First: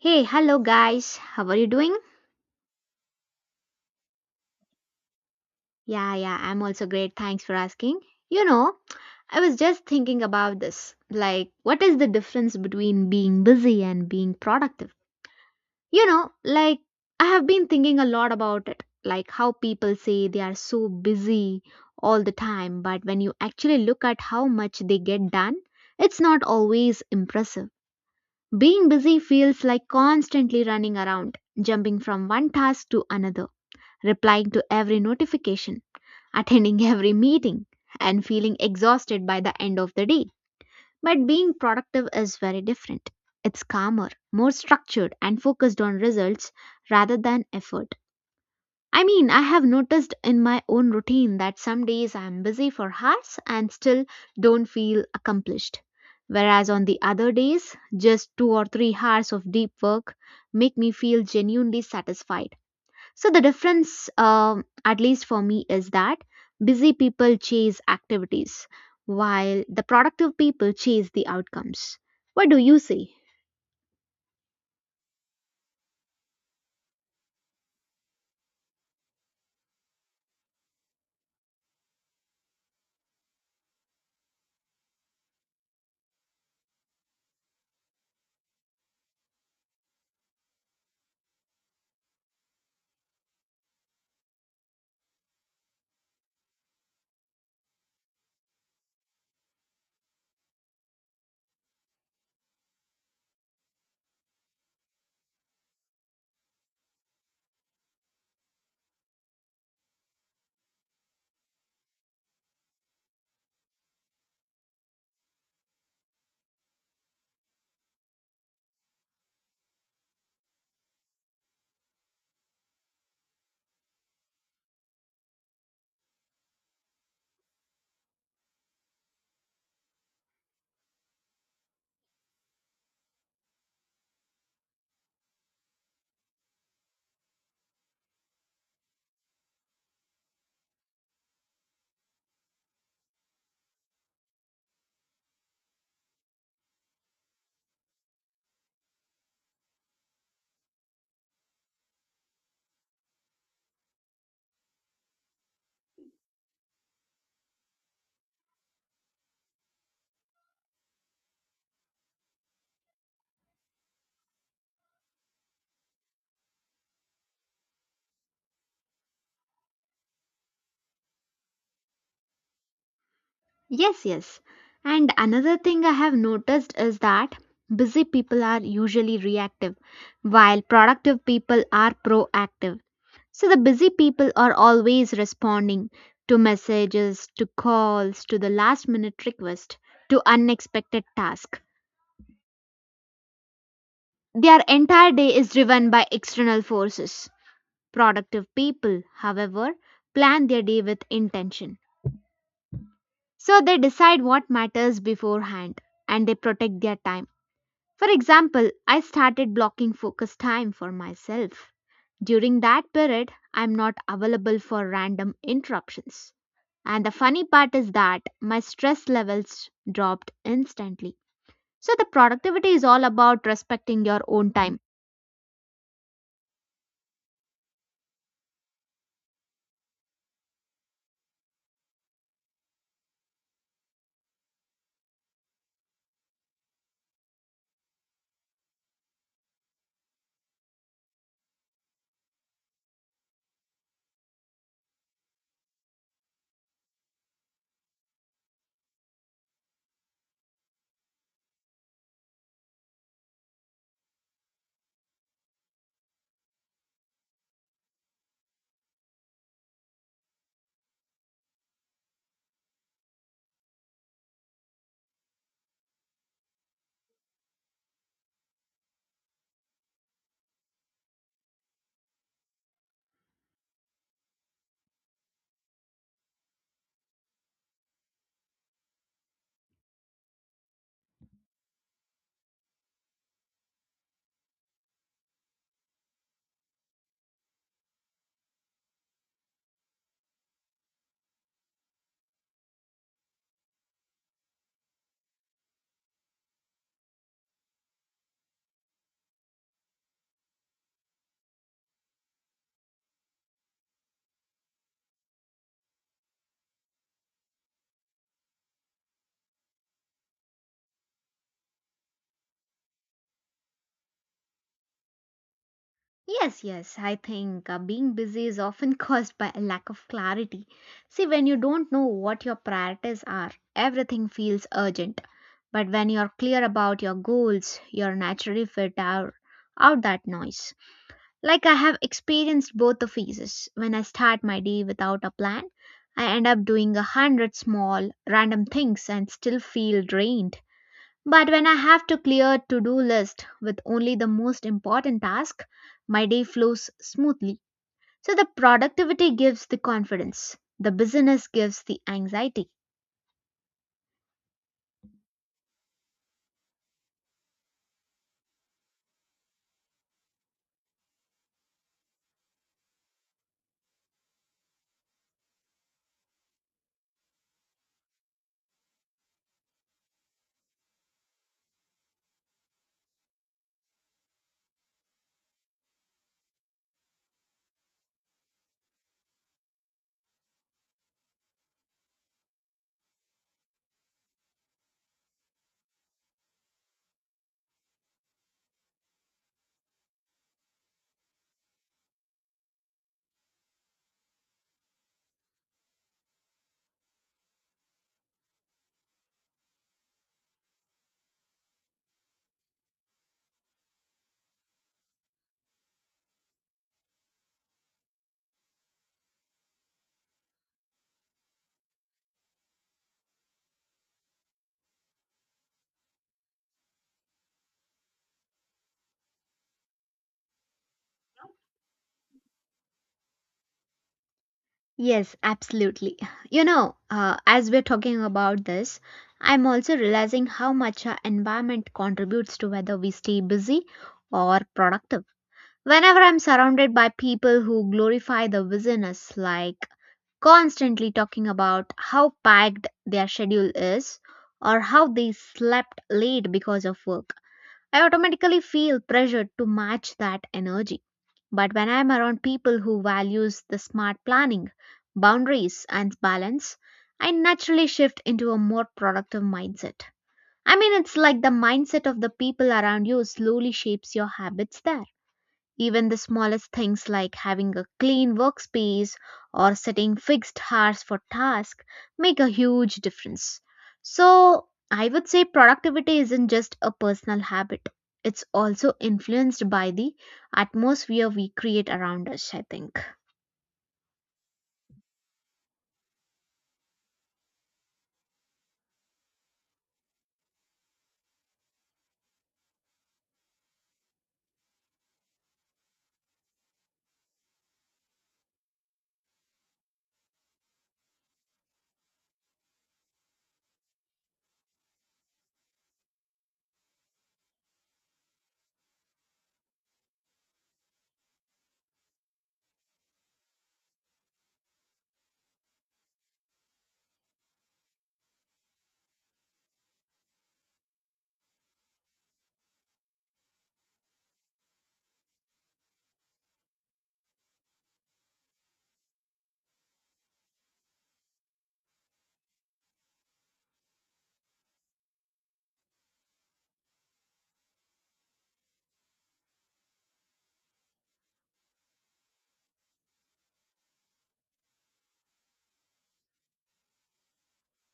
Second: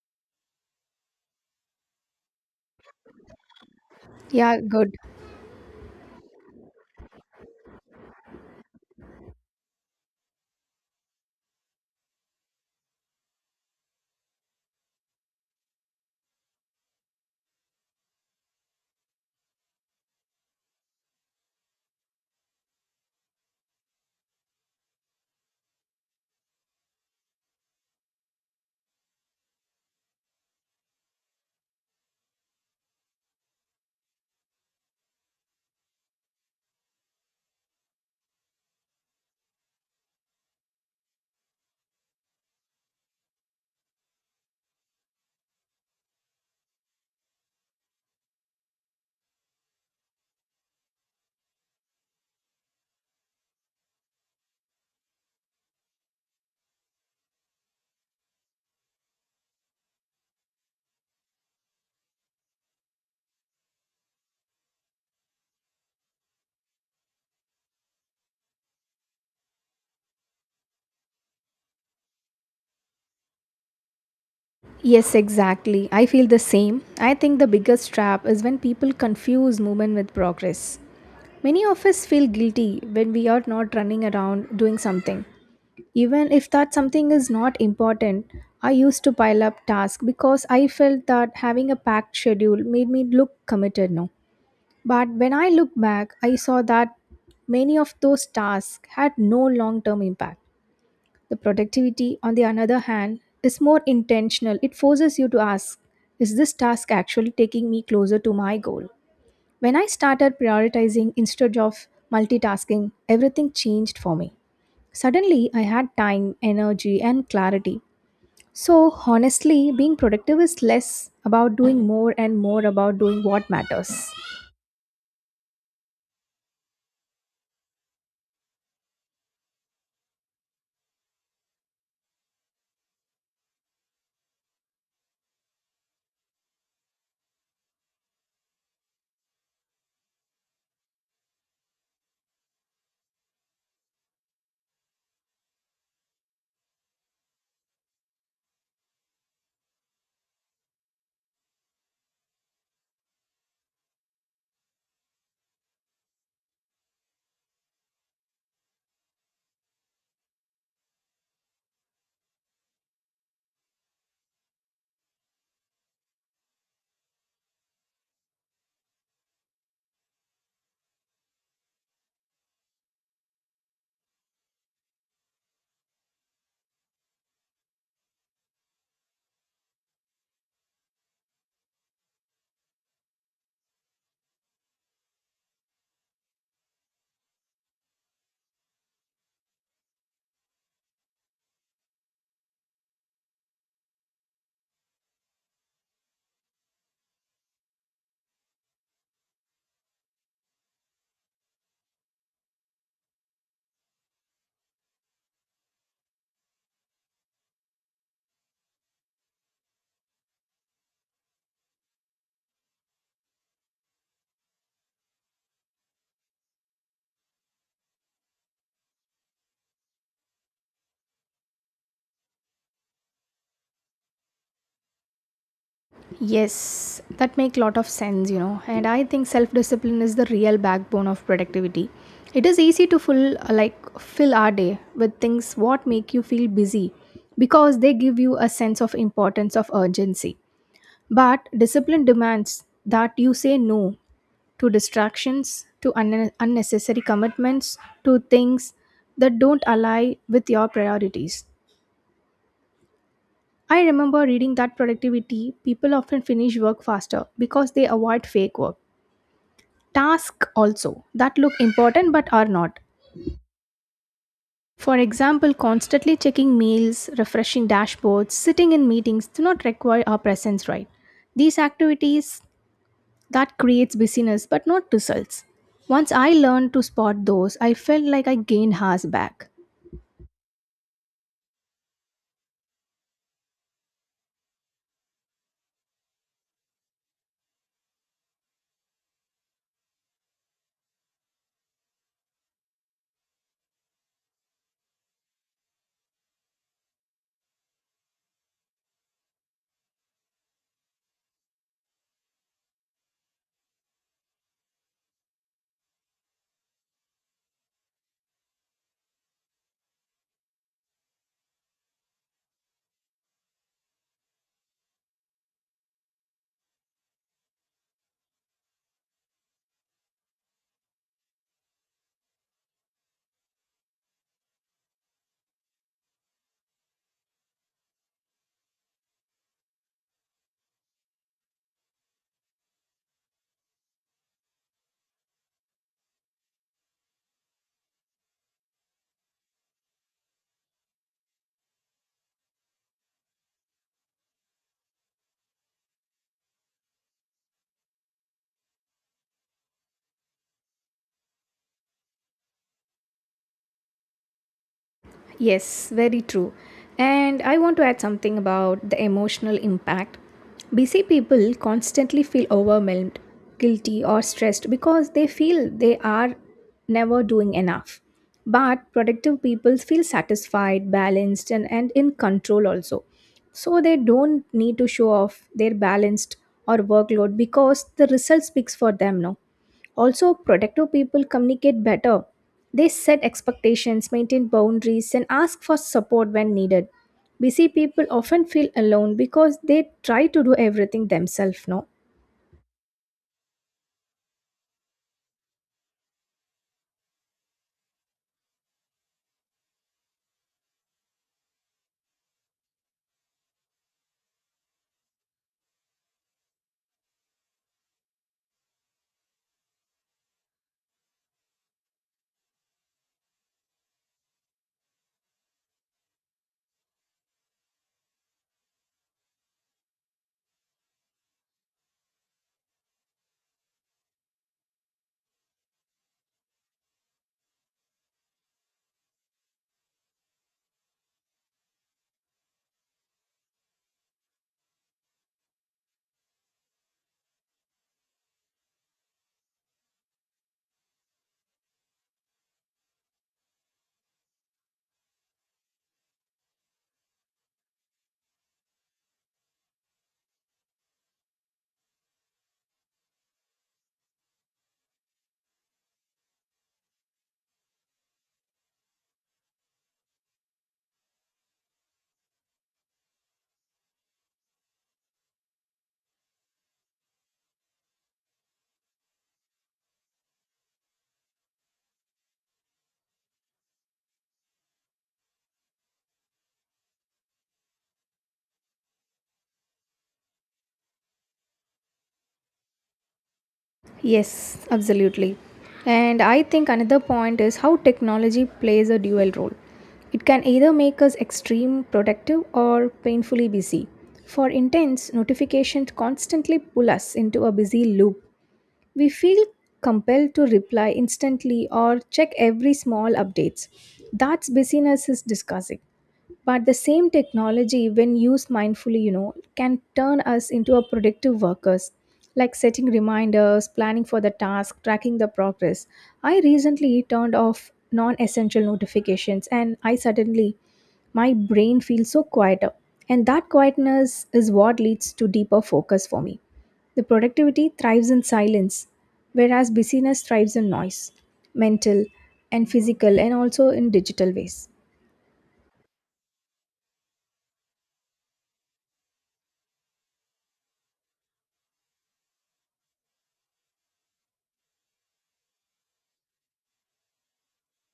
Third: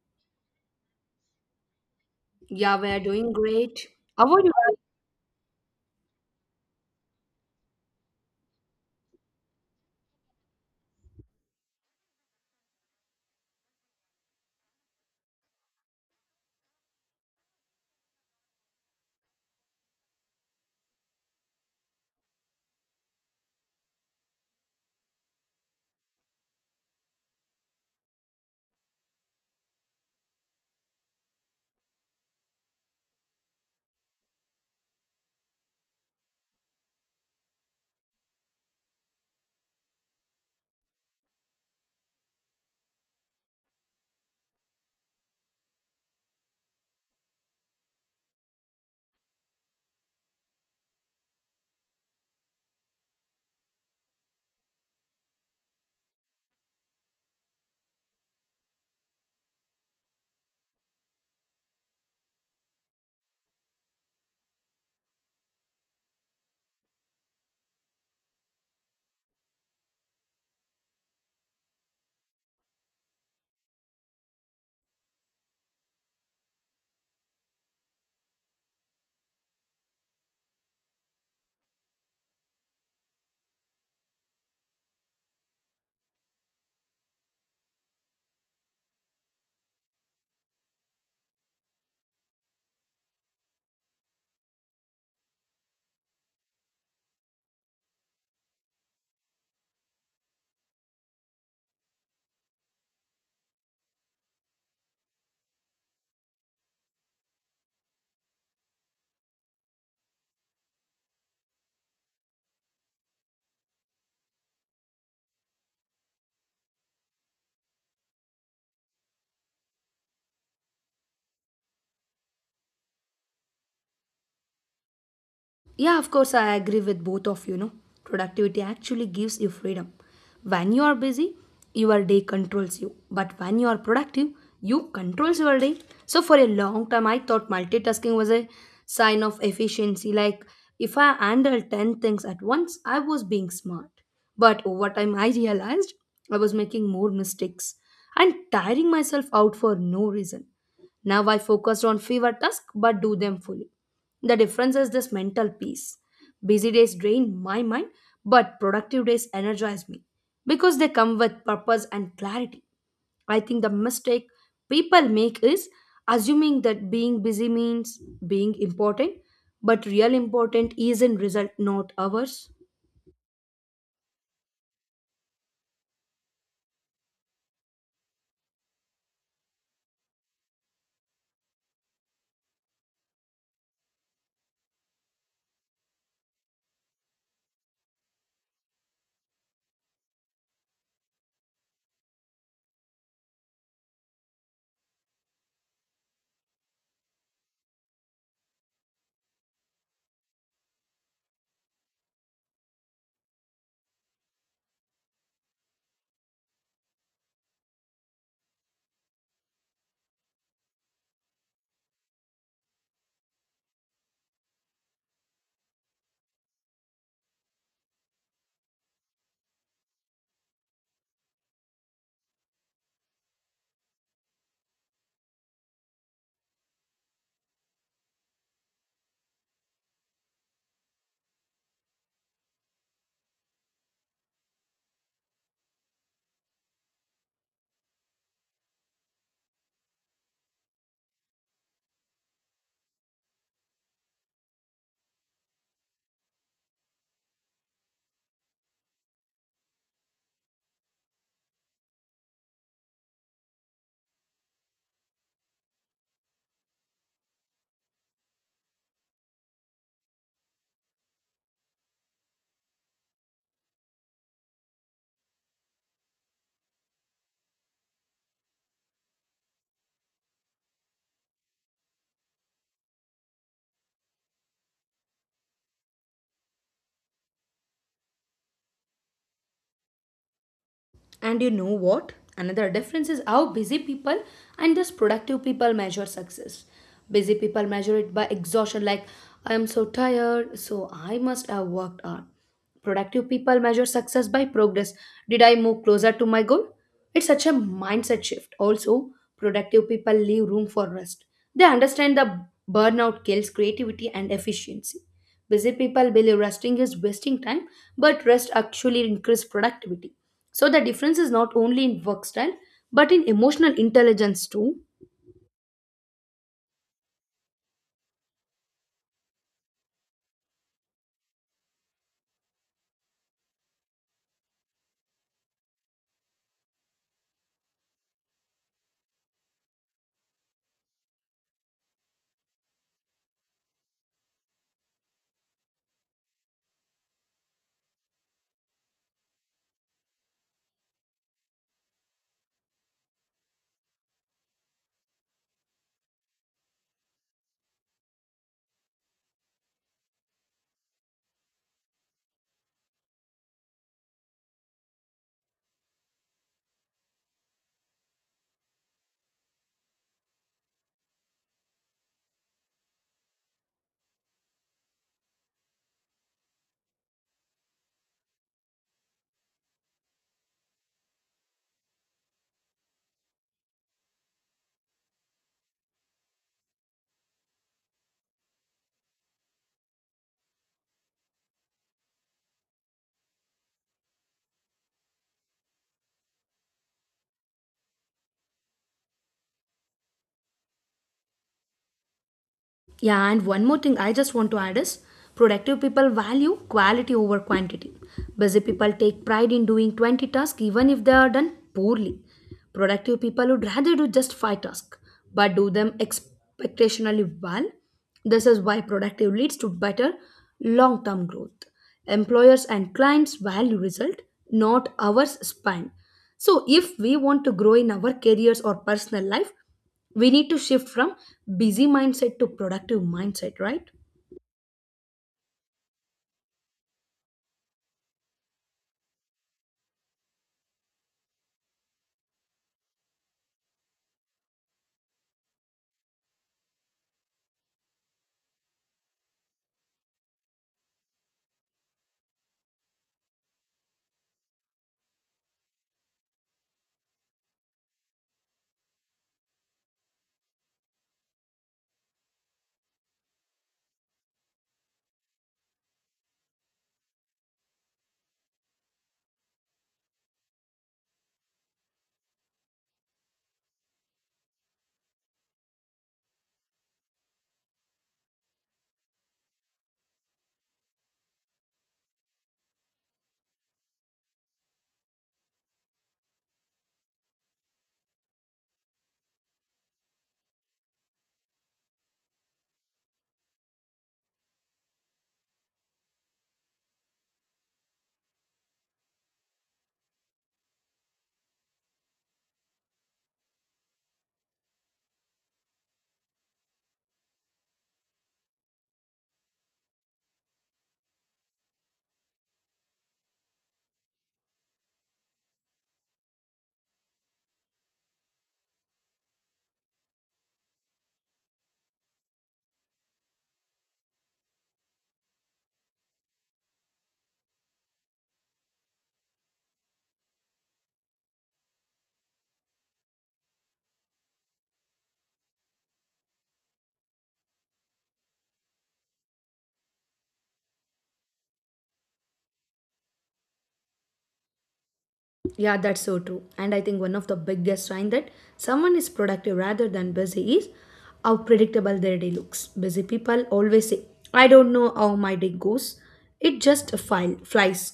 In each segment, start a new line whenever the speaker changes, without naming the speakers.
Hey, hello guys. How are you doing?
Yeah, we're doing great. How are
Yeah, good.
Yeah, yeah, I'm also great. Thanks for asking. You know, I was just thinking about this. Like, what is the difference between being busy and being productive? You know, like, I have been thinking a lot about it. Like, how people say they are so busy all the time, but when you actually look at how much they get done, it's not always impressive. Being busy feels like constantly running around, jumping from one task to another, replying to every notification, attending every meeting, and feeling exhausted by the end of the day. But being productive is very different. It's calmer, more structured, and focused on results rather than effort. I mean, I have noticed in my own routine that some days I'm busy for hours and still don't feel accomplished. Whereas on the other days, just 2 or 3 hours of deep work make me feel genuinely satisfied. So the difference, at least for me, is that busy people chase activities while the productive people chase the outcomes. What do you say?
Yes, exactly. I feel the same. I think the biggest trap is when people confuse movement with progress. Many of us feel guilty when we are not running around doing something. Even if that something is not important, I used to pile up tasks because I felt that having a packed schedule made me look committed now. But when I look back, I saw that many of those tasks had no long term impact. The productivity, on the other hand, is more intentional. It forces you to ask, is this task actually taking me closer to my goal? When I started prioritizing instead of multitasking, everything changed for me. Suddenly, I had time, energy, and clarity. So, honestly, being productive is less about doing more and more about doing what matters.
Yeah, of course, I agree with both of you. No, productivity actually gives you freedom. When you are busy, your day controls you. But when you are productive, you controls your day. So for a long time, I thought multitasking was a sign of efficiency. Like if I handle ten things at once, I was being smart. But over time, I realized I was making more mistakes and tiring myself out for no reason. Now I focused on fewer tasks but do them fully. The difference is this mental peace. Busy days drain my mind, but productive days energize me because they come with purpose and clarity. I think the mistake people make is assuming that being busy means being important, but real important is in result, not hours.
Yes, yes. And another thing I have noticed is that busy people are usually reactive while productive people are proactive. So the busy people are always responding to messages, to calls, to the last minute request, to unexpected tasks. Their entire day is driven by external forces. Productive people, however, plan their day with intention. So they decide what matters beforehand and they protect their time. For example, I started blocking focus time for myself. During that period, I'm not available for random interruptions. And the funny part is that my stress levels dropped instantly. So the productivity is all about respecting your own time.
Yes, that make lot of sense, you know. And I think self-discipline is the real backbone of productivity. It is easy to full like fill our day with things what make you feel busy because they give you a sense of importance of urgency. But discipline demands that you say no to distractions, to unnecessary commitments, to things that don't align with your priorities. I remember reading that productivity people often finish work faster because they avoid fake work. Tasks also that look important but are not. For example, constantly checking mails, refreshing dashboards, sitting in meetings do not require our presence, right? These activities that creates busyness but not results. Once I learned to spot those, I felt like I gained hours back.
And you know what? Another difference is how busy people and thus productive people measure success. Busy people measure it by exhaustion, like I am so tired, so I must have worked hard. Productive people measure success by progress. Did I move closer to my goal? It's such a mindset shift. Also, productive people leave room for rest. They understand the burnout kills creativity and efficiency. Busy people believe resting is wasting time, but rest actually increases productivity. So the difference is not only in work style, but in emotional intelligence too.
Yes, yes. I think being busy is often caused by a lack of clarity. See, when you don't know what your priorities are, everything feels urgent. But when you're clear about your goals, you're naturally fit out, out that noise. Like I have experienced both the phases. When I start my day without a plan, I end up doing a hundred small, random things and still feel drained. But when I have to clear to-do list with only the most important task, my day flows smoothly. So the productivity gives the confidence, the busyness gives the anxiety.
Yes, very true. And I want to add something about the emotional impact. Busy people constantly feel overwhelmed, guilty, or stressed because they feel they are never doing enough. But productive people feel satisfied, balanced, and in control also. So they don't need to show off their balanced or workload because the result speaks for them, no? Also, protective people communicate better. They set expectations, maintain boundaries, and ask for support when needed. Busy people often feel alone because they try to do everything themselves, no?
Yeah, and one more thing I just want to add is productive people value quality over quantity. Busy people take pride in doing 20 tasks even if they are done poorly. Productive people would rather do just 5 tasks but do them expectationally well. This is why productive leads to better long term growth. Employers and clients value result, not hours spent. So, if we want to grow in our careers or personal life, we need to shift from busy mindset to productive mindset, right?
Yes, absolutely. You know, as we're talking about this, I'm also realizing how much our environment contributes to whether we stay busy or productive. Whenever I'm surrounded by people who glorify the busyness, like constantly talking about how packed their schedule is or how they slept late because of work. I automatically feel pressured to match that energy. But when I'm around people who values the smart planning, boundaries and balance, I naturally shift into a more productive mindset. I mean, it's like the mindset of the people around you slowly shapes your habits there. Even the smallest things like having a clean workspace or setting fixed hours for tasks make a huge difference. So, I would say productivity isn't just a personal habit. It's also influenced by the atmosphere we create around us, I think.
Yes, absolutely. And I think another point is how technology plays a dual role. It can either make us extreme productive or painfully busy. For intense, notifications constantly pull us into a busy loop. We feel compelled to reply instantly or check every small updates. That's busyness is discussing. But the same technology, when used mindfully, you know, can turn us into a productive workers, like setting reminders, planning for the task, tracking the progress. I recently turned off non-essential notifications, and I suddenly my brain feels so quieter, and that quietness is what leads to deeper focus for me. The productivity thrives in silence, whereas busyness thrives in noise, mental and physical, and also in digital ways.
Yeah, that's so true, and I think one of the biggest sign that someone is productive rather than busy is how predictable their day looks. Busy people always say, I don't know how my day goes, it just file flies.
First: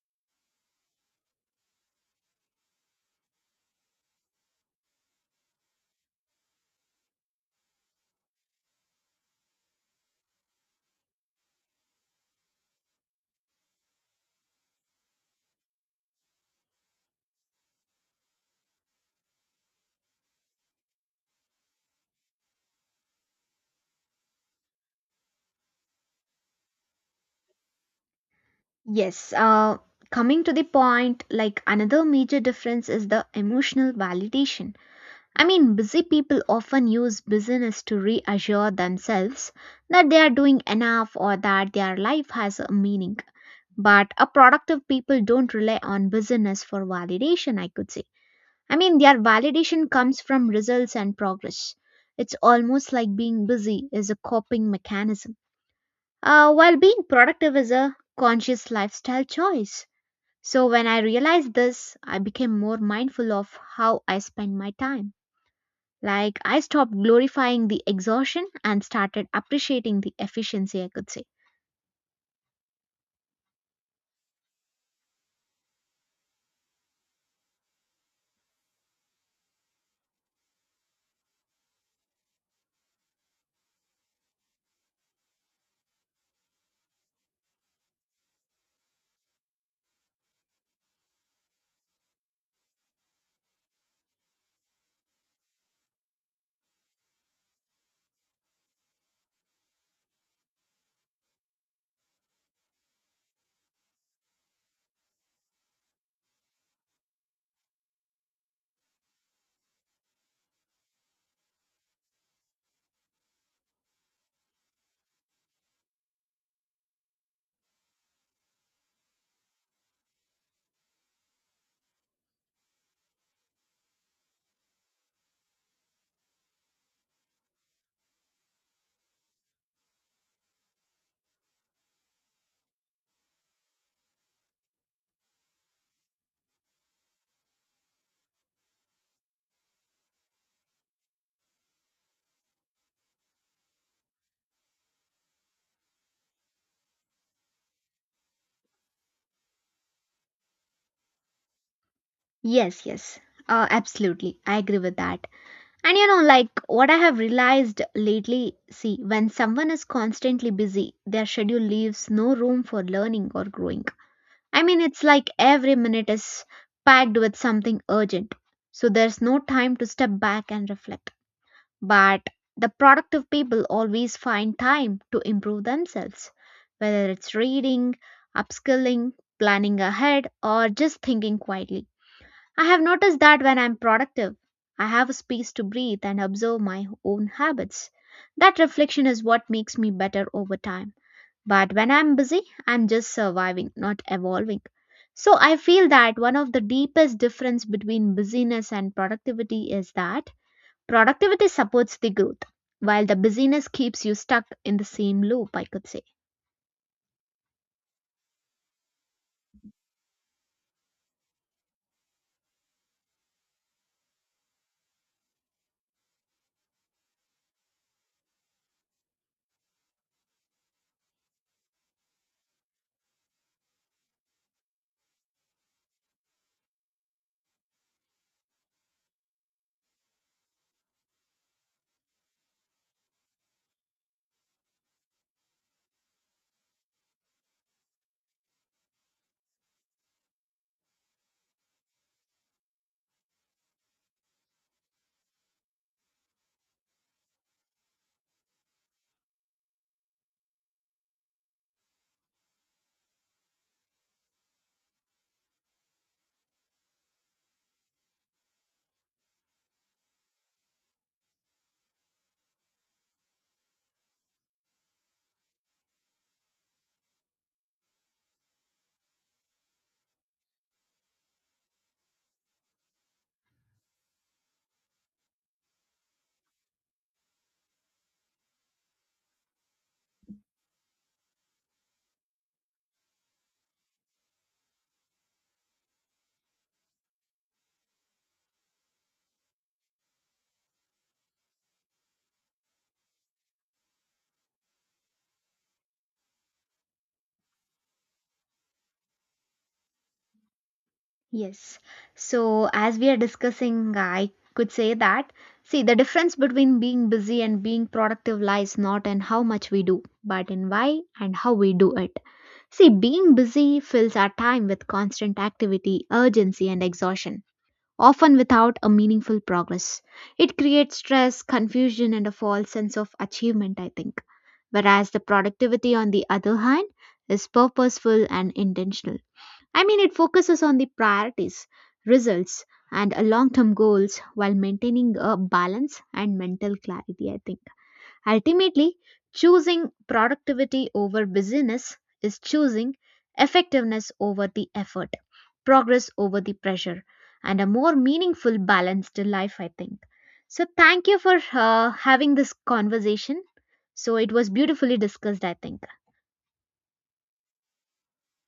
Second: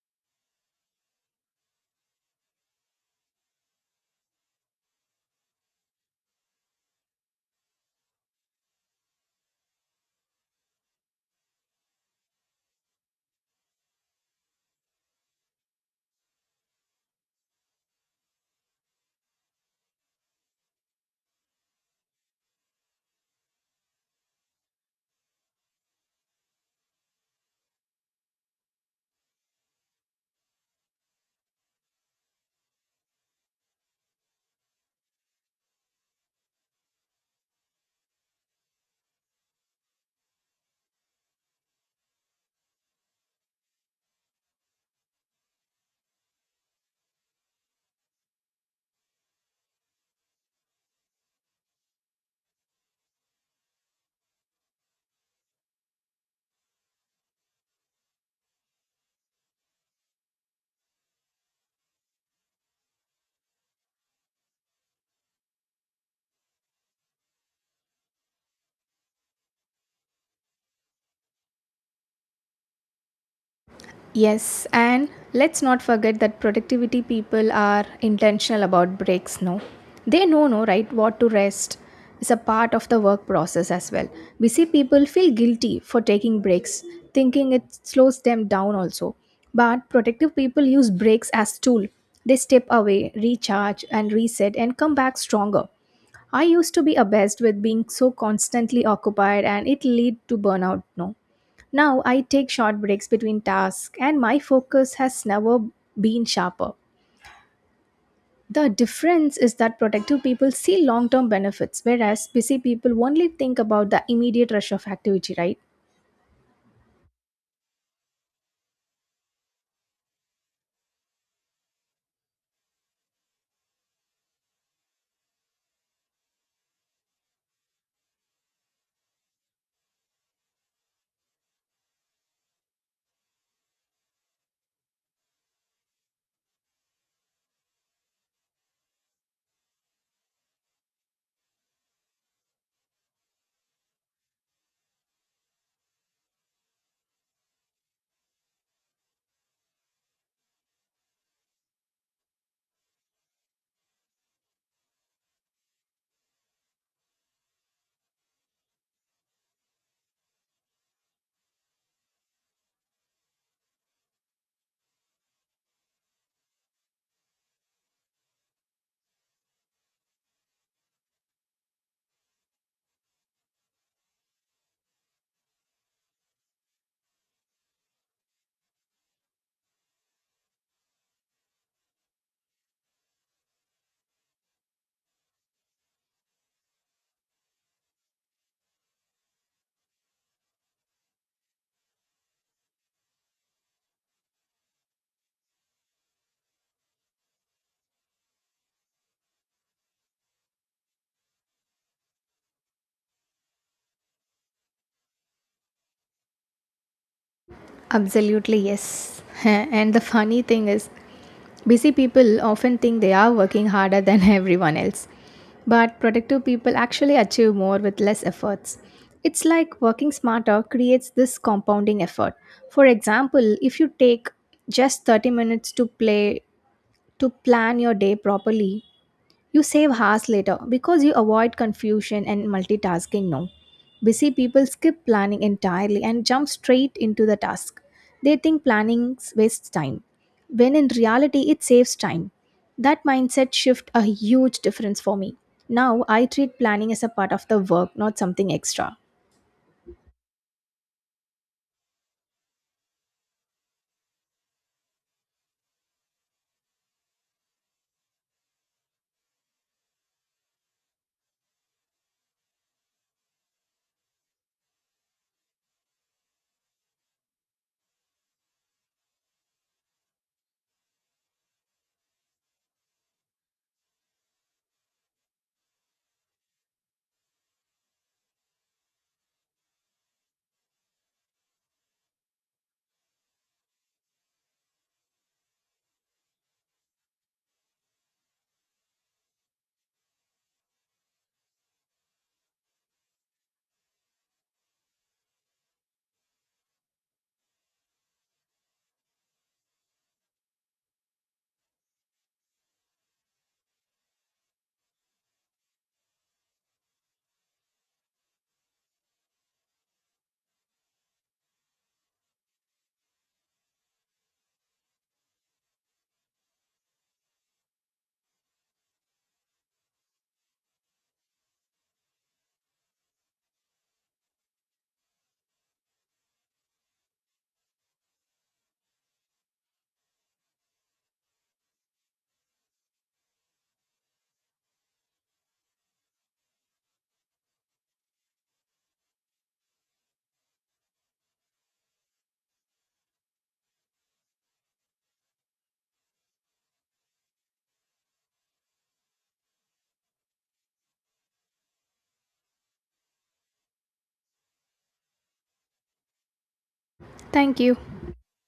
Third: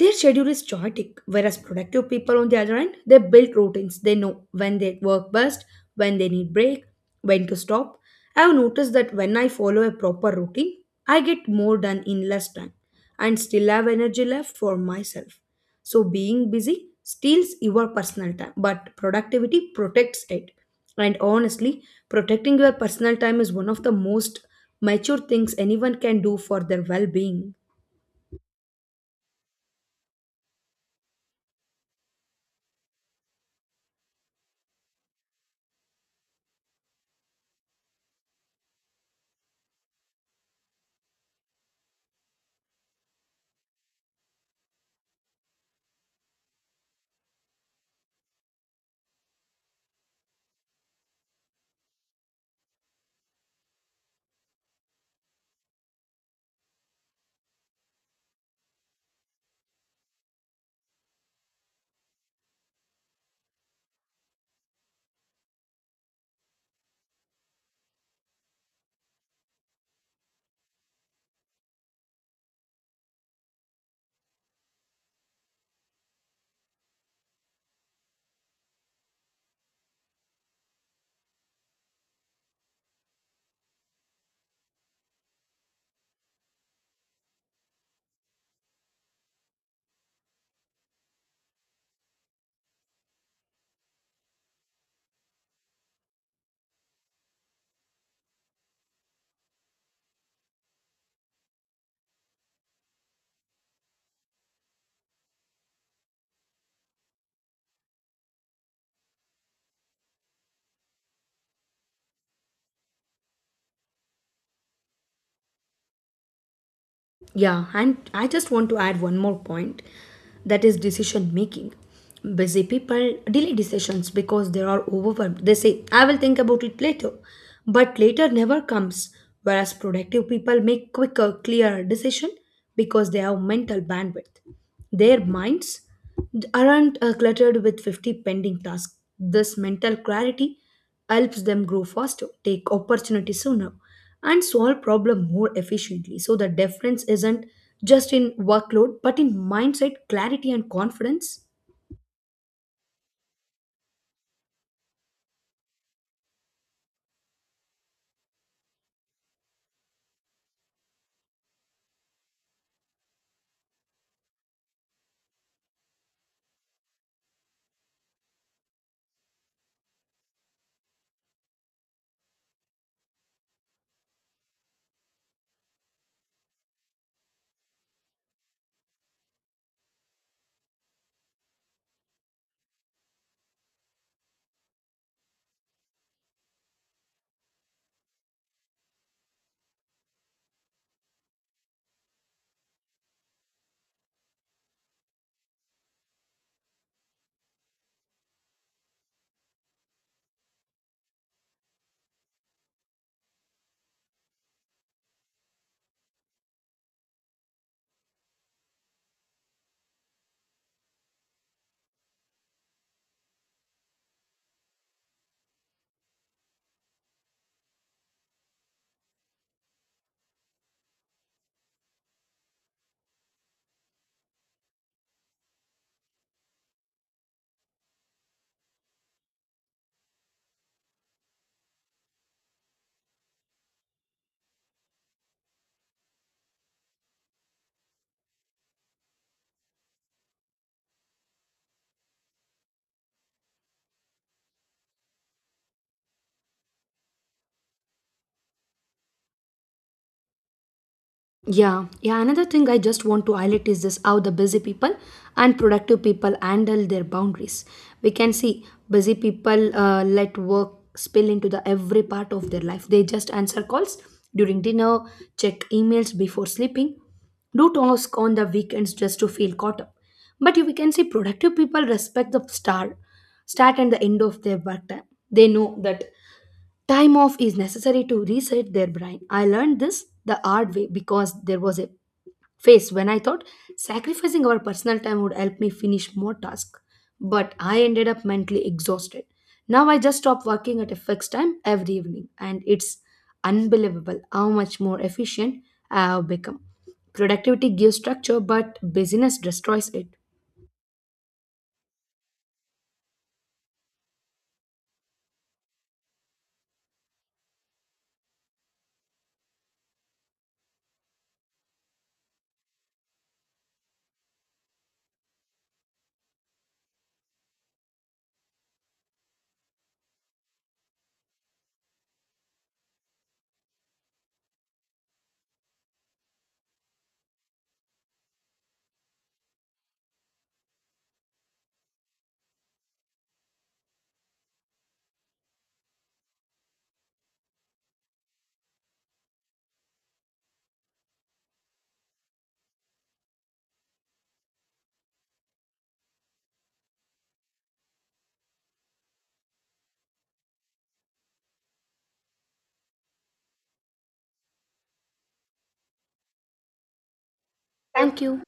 Their schedule is chaotic, whereas productive people, on the other hand, they build routines. They know when they work best, when they need break, when to stop. I have noticed that when I follow a proper routine, I get more done in less time and still have energy left for myself. So being busy steals your personal time, but productivity protects it. And honestly, protecting your personal time is one of the most mature things anyone can do for their well being.
Yes, coming to the point, like another major difference is the emotional validation. I mean, busy people often use busyness to reassure themselves that they are doing enough or that their life has a meaning. But a productive people don't rely on busyness for validation, I could say. I mean, their validation comes from results and progress. It's almost like being busy is a coping mechanism, while being productive is a conscious lifestyle choice. So, when I realized this, I became more mindful of how I spend my time. Like, I stopped glorifying the exhaustion and started appreciating the efficiency, I could say.
Yes, and let's not forget that productivity people are intentional about breaks, no? They know, no, right, what to rest is a part of the work process as well. Busy people feel guilty for taking breaks, thinking it slows them down also. But productive people use breaks as tool. They step away, recharge and reset and come back stronger. I used to be obsessed with being so constantly occupied and it lead to burnout, no? Now I take short breaks between tasks and my focus has never been sharper. The difference is that productive people see long term benefits, whereas busy people only think about the immediate rush of activity, right?
Yeah, and I just want to add one more point, that is decision making. Busy people delay decisions because they are overwhelmed. They say, I will think about it later. But later never comes, whereas productive people make quicker, clearer decision because they have mental bandwidth. Their minds aren't cluttered with 50 pending tasks. This mental clarity helps them grow faster, take opportunities sooner, and solve problems more efficiently. So the difference isn't just in workload, but in mindset, clarity, and confidence.
Yes, yes. Absolutely. I agree with that. And you know, like what I have realized lately, see, when someone is constantly busy, their schedule leaves no room for learning or growing. I mean, it's like every minute is packed with something urgent. So there's no time to step back and reflect. But the productive people always find time to improve themselves, whether it's reading, upskilling, planning ahead, or just thinking quietly. I have noticed that when I'm productive, I have a space to breathe and observe my own habits. That reflection is what makes me better over time. But when I'm busy, I'm just surviving, not evolving. So I feel that one of the deepest difference between busyness and productivity is that productivity supports the growth, while the busyness keeps you stuck in the same loop, I could say.
Absolutely, yes. And the funny thing is, busy people often think they are working harder than everyone else, but productive people actually achieve more with less efforts. It's like working smarter creates this compounding effort. For example, if you take just 30 minutes to play to plan your day properly, you save hours later because you avoid confusion and multitasking now. Busy people skip planning entirely and jump straight into the task. They think planning wastes time, when in reality, it saves time. That mindset shift a huge difference for me. Now I treat planning as a part of the work, not something extra.
Yeah, yeah. Another thing I just want to highlight is this, how the busy people and productive people handle their boundaries. We can see busy people let work spill into the every part of their life. They just answer calls during dinner, check emails before sleeping, do task on the weekends just to feel caught up. But you we can see productive people respect the start and the end of their work time. They know that time off is necessary to reset their brain. I learned this the hard way because there was a phase when I thought sacrificing our personal time would help me finish more tasks, but I ended up mentally exhausted. Now I just stop working at a fixed time every evening, and it's unbelievable how much more efficient I have become. Productivity gives structure, but busyness destroys it.
Yes. So, as we are discussing, I could say that see, the difference between being busy and being productive lies not in how much we do, but in why and how we do it. See, being busy fills our time with constant activity, urgency, and exhaustion, often without a meaningful progress. It creates stress, confusion, and a false sense of achievement, I think. Whereas the productivity, on the other hand, is purposeful and intentional. I mean, it focuses on the priorities, results, and long term goals while maintaining a balance and mental clarity, I think. Ultimately, choosing productivity over busyness is choosing effectiveness over the effort, progress over the pressure, and a more meaningful, balanced life, I think. So, thank you for having this conversation. So, it was beautifully discussed, I think.
Thank you.
Thank you.